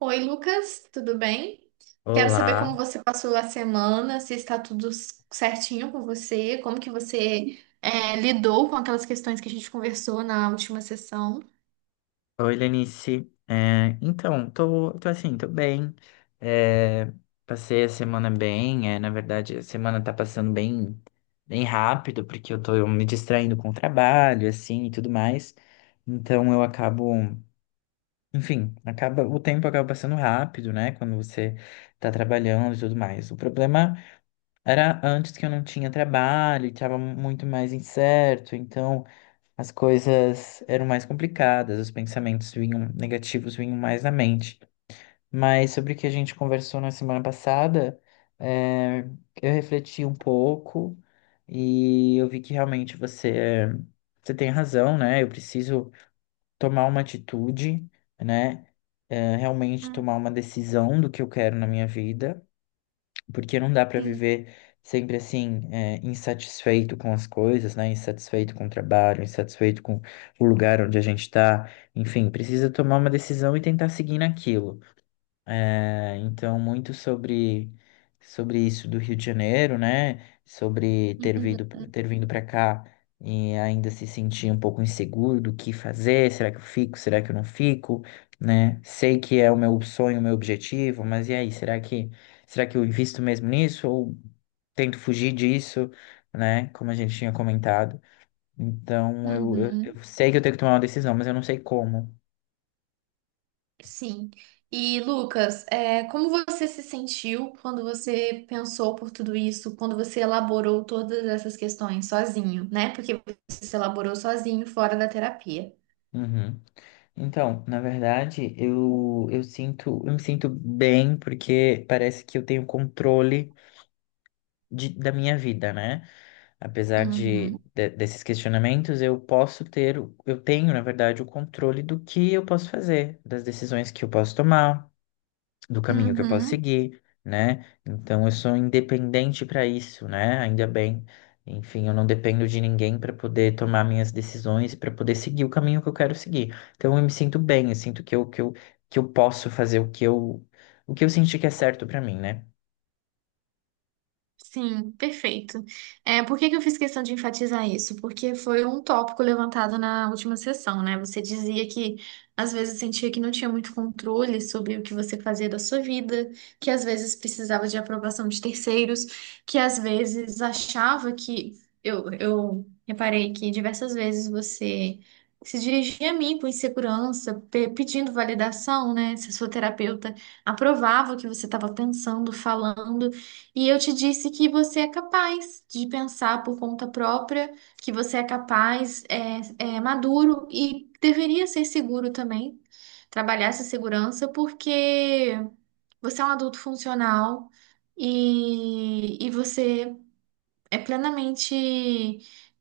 Oi, Lucas, tudo bem? Quero saber Olá, como você passou a semana, se está tudo certinho com você, como que você lidou com aquelas questões que a gente conversou na última sessão. oi Lenice. Então, tô assim, tô bem. É, Passei a semana bem. Na verdade, a semana tá passando bem, bem rápido, porque eu tô me distraindo com o trabalho, assim, e tudo mais. Então enfim, o tempo acaba passando rápido, né? Quando você tá trabalhando e tudo mais. O problema era antes que eu não tinha trabalho, e tava muito mais incerto, então, as coisas eram mais complicadas, os pensamentos vinham negativos vinham mais na mente. Mas sobre o que a gente conversou na semana passada, é, eu refleti um pouco e eu vi que realmente você tem razão, né? Eu preciso tomar uma atitude, né? Realmente Hum. tomar uma decisão do que eu quero na minha vida, porque não dá para Sim. viver sempre assim, é, insatisfeito com as coisas, né? Insatisfeito com o trabalho, insatisfeito com o lugar onde a gente está. Enfim, precisa tomar uma decisão e tentar seguir naquilo. É, então, muito sobre isso do Rio de Janeiro, né? Sobre ter Uhum, vindo, ter vindo para cá e ainda se sentir um pouco inseguro do que fazer, será que eu fico, será que eu não fico, né? Sei que é o meu sonho, o meu objetivo, mas e aí, será que eu invisto mesmo nisso ou tento fugir disso, né? Como a gente tinha comentado. Então, eu, eu, uhum, eu sei que eu tenho que tomar uma decisão, mas eu não sei como. sim. E, Lucas, é, como você se sentiu quando você pensou por tudo isso, quando você elaborou todas essas questões sozinho, né? Porque você se elaborou sozinho, fora da terapia. Uhum. Então, na verdade, eu me sinto bem porque parece que eu tenho controle da minha vida, né? Apesar Uhum, desses questionamentos, eu tenho, na verdade, o controle do que eu posso fazer, das decisões que eu posso tomar, do caminho que eu posso uhum. seguir, né? Então eu sou independente para isso, né? Ainda bem. Enfim, eu não dependo de ninguém para poder tomar minhas decisões, para poder seguir o caminho que eu quero seguir. Então eu me sinto bem, eu sinto que eu posso fazer o que eu senti que é certo para mim, né? Sim, perfeito. É, por que que eu fiz questão de enfatizar isso? Porque foi um tópico levantado na última sessão, né? Você dizia que às vezes sentia que não tinha muito controle sobre o que você fazia da sua vida, que às vezes precisava de aprovação de terceiros, que às vezes achava que. Eu reparei que diversas vezes você se dirigia a mim com insegurança, pedindo validação, né? Se a sua terapeuta aprovava o que você estava pensando, falando. E eu te disse que você é capaz de pensar por conta própria, que você é capaz, é, é maduro e deveria ser seguro também, trabalhar essa segurança, porque você é um adulto funcional e você é plenamente,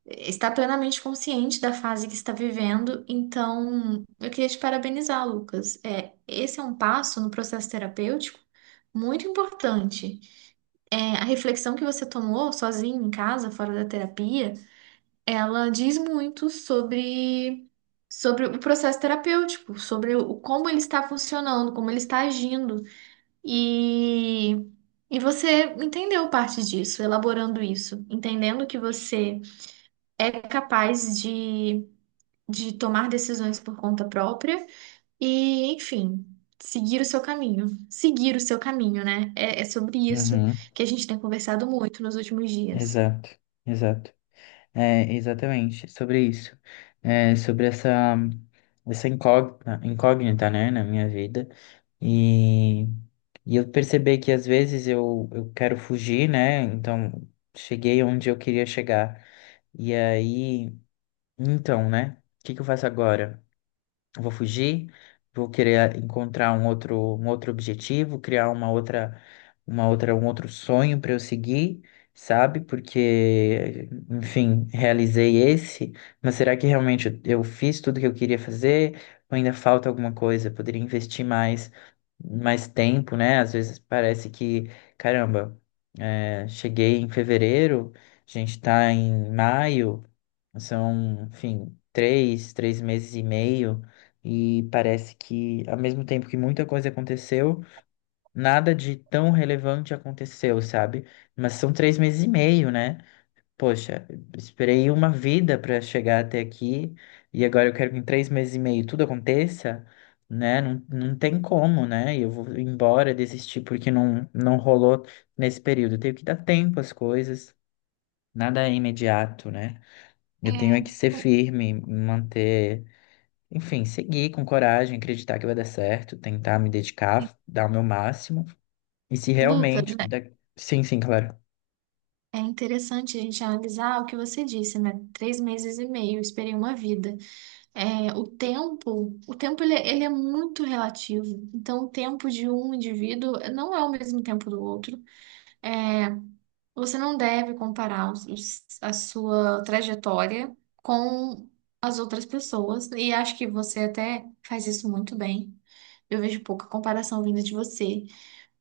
está plenamente consciente da fase que está vivendo. Então, eu queria te parabenizar, Lucas. É, esse é um passo no processo terapêutico muito importante. É, a reflexão que você tomou sozinho em casa, fora da terapia, ela diz muito sobre, sobre o processo terapêutico, sobre o, como ele está funcionando, como ele está agindo. E, e você entendeu parte disso, elaborando isso, entendendo que você é capaz de tomar decisões por conta própria e, enfim, seguir o seu caminho. Seguir o seu caminho, né? É, é sobre isso Uhum, que a gente tem conversado muito nos últimos dias. exato, exato. É, exatamente, sobre isso. Sobre essa incógnita, né, na minha vida. E, e eu percebi que às vezes eu quero fugir, né? Então, cheguei onde eu queria chegar. E aí, então, né? O que que eu faço agora? Vou fugir, vou querer ah, encontrar um outro objetivo, criar um outro sonho para eu seguir, sabe? Porque, enfim, realizei esse, mas será que realmente eu fiz tudo que eu queria fazer? Ou ainda falta alguma coisa? Eu poderia investir mais, mais tempo, né? Às vezes parece que, caramba, cheguei em fevereiro, a gente está em maio. São, enfim, três meses e meio, e parece que, ao mesmo tempo que muita coisa aconteceu, nada de tão relevante aconteceu, sabe? Mas são 3 meses e meio, né? Poxa, esperei uma vida para chegar até aqui, e agora eu quero que em 3 meses e meio tudo aconteça, né? Não, não tem como, né? E eu vou embora, desistir porque não, não rolou nesse período. Eu tenho que dar tempo às coisas, nada é imediato, né? Eu tenho É, é que ser Lu- firme, manter, enfim, seguir com coragem, acreditar que vai dar certo, tentar me dedicar, dar o meu máximo. E se Lucas, realmente. né, Sim, sim, claro. é interessante a gente analisar o que você disse, né? 3 meses e meio, eu esperei uma vida. É, o tempo ele é muito relativo. Então, o tempo de um indivíduo não é o mesmo tempo do outro. É, você não deve comparar a sua trajetória com as outras pessoas. E acho que você até faz isso muito bem. Eu vejo pouca comparação vinda de você.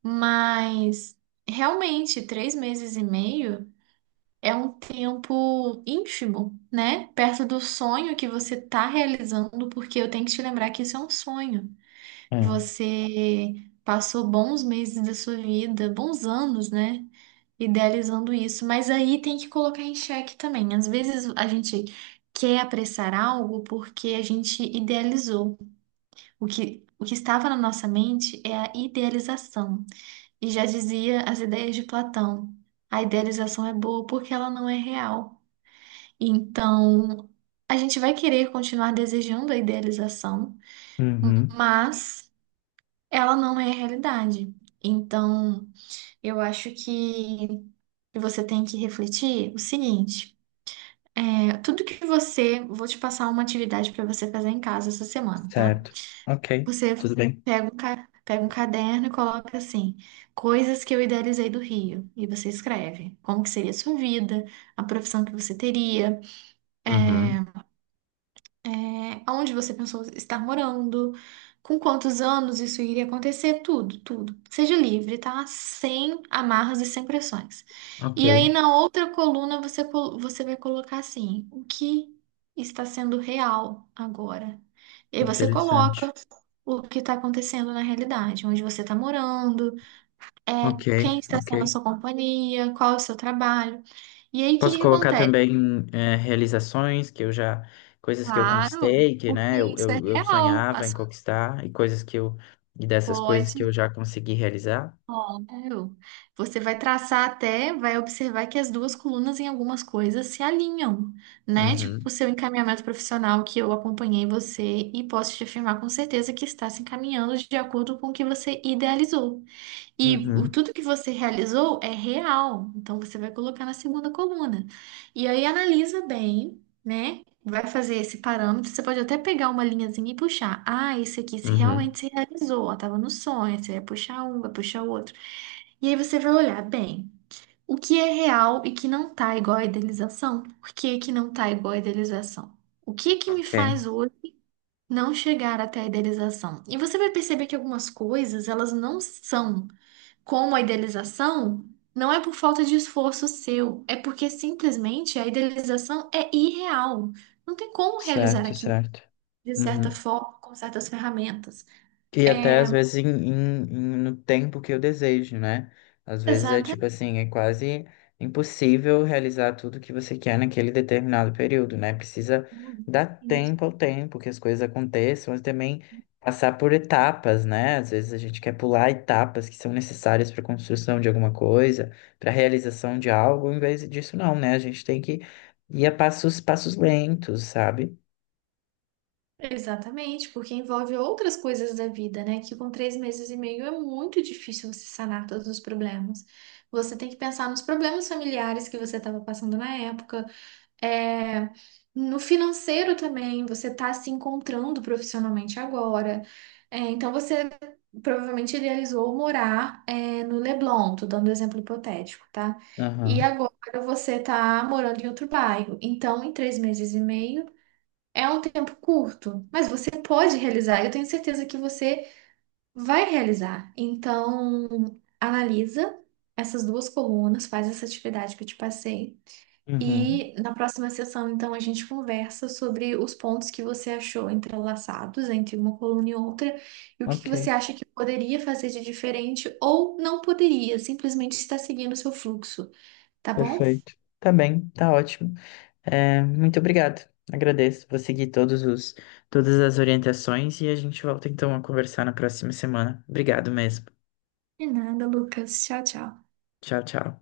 Mas, realmente, 3 meses e meio é um tempo ínfimo, né? Perto do sonho que você está realizando, porque eu tenho que te lembrar que isso é um sonho. É. Você passou bons meses da sua vida, bons anos, né? Idealizando isso. Mas aí tem que colocar em xeque também. Às vezes a gente quer apressar algo porque a gente idealizou. O que estava na nossa mente é a idealização. E já dizia as ideias de Platão: a idealização é boa porque ela não é real. Então, a gente vai querer continuar desejando a idealização, Uhum. mas ela não é a realidade. Então, eu acho que você tem que refletir o seguinte: é, tudo que você. Vou te passar uma atividade para você fazer em casa essa semana, tá? Certo. Ok. Você Tudo bem. pega um, pega um caderno e coloca assim: coisas que eu idealizei do Rio. E você escreve como que seria a sua vida, a profissão que você teria. Uhum. é, Aonde você pensou estar morando, com quantos anos isso iria acontecer, tudo, tudo. Seja livre, tá? Sem amarras e sem pressões. Ok. E aí na outra coluna você, você vai colocar assim, o que está sendo real agora? E aí você Interessante. coloca o que está acontecendo na realidade, onde você está morando, é, Ok, quem está ok. sendo a sua companhia, qual é o seu trabalho. E aí o que Posso que colocar acontece? também é, realizações que eu já. Coisas que eu Claro, conquistei, que, né, porque eu, isso é eu, eu real. Sonhava em conquistar, e coisas que eu. E dessas coisas que eu Pode. já consegui realizar. Claro. Você vai traçar até, vai observar que as duas colunas em algumas coisas se alinham, né? Tipo, Uhum. o seu encaminhamento profissional que eu acompanhei você e posso te afirmar com certeza que está se encaminhando de acordo com o que você idealizou. E Uhum, tudo que você realizou é real, então você vai colocar na segunda coluna. E aí analisa bem, né? Vai fazer esse parâmetro, você pode até pegar uma linhazinha e puxar. Ah, esse aqui se uhum. realmente se realizou, ó, tava no sonho, você vai puxar um, vai puxar o outro. E aí você vai olhar bem o que é real e que não tá igual à idealização, por que que não tá igual à idealização? O que que me Ok, faz hoje não chegar até a idealização? E você vai perceber que algumas coisas, elas não são como a idealização, não é por falta de esforço seu, é porque simplesmente a idealização é irreal. Não tem como realizar certo, aqui certo. de Uhum. certa forma, com certas ferramentas. E até É, às vezes no tempo que eu desejo, né? Às vezes é tipo exatamente. assim, é quase impossível realizar tudo que você quer naquele determinado período, né? Precisa dar tempo ao tempo que as coisas aconteçam, mas também passar por etapas, né? Às vezes a gente quer pular etapas que são necessárias para a construção de alguma coisa, para a realização de algo, em vez disso não, né? A gente tem que ir a passos, passos lentos, sabe? Exatamente, porque envolve outras coisas da vida, né? Que com 3 meses e meio é muito difícil você sanar todos os problemas. Você tem que pensar nos problemas familiares que você estava passando na época, é, no financeiro também, você está se encontrando profissionalmente agora. É, então você provavelmente idealizou morar, é, no Leblon, tô dando um exemplo hipotético, tá? E Aham. agora você está morando em outro bairro. Então, em 3 meses e meio. É um tempo curto, mas você pode realizar. Eu tenho certeza que você vai realizar. Então, analisa essas duas colunas, faz essa atividade que eu te passei. Uhum. E na próxima sessão, então, a gente conversa sobre os pontos que você achou entrelaçados entre uma coluna e outra e o que que você Ok. acha que poderia fazer de diferente ou não poderia, simplesmente está seguindo o seu fluxo, tá bom? Perfeito. Tá bem, tá ótimo. É, muito obrigado. Agradeço. Vou seguir todas as orientações e a gente volta então a conversar na próxima semana. Obrigado mesmo. De nada, Lucas. Tchau, tchau. Tchau, tchau.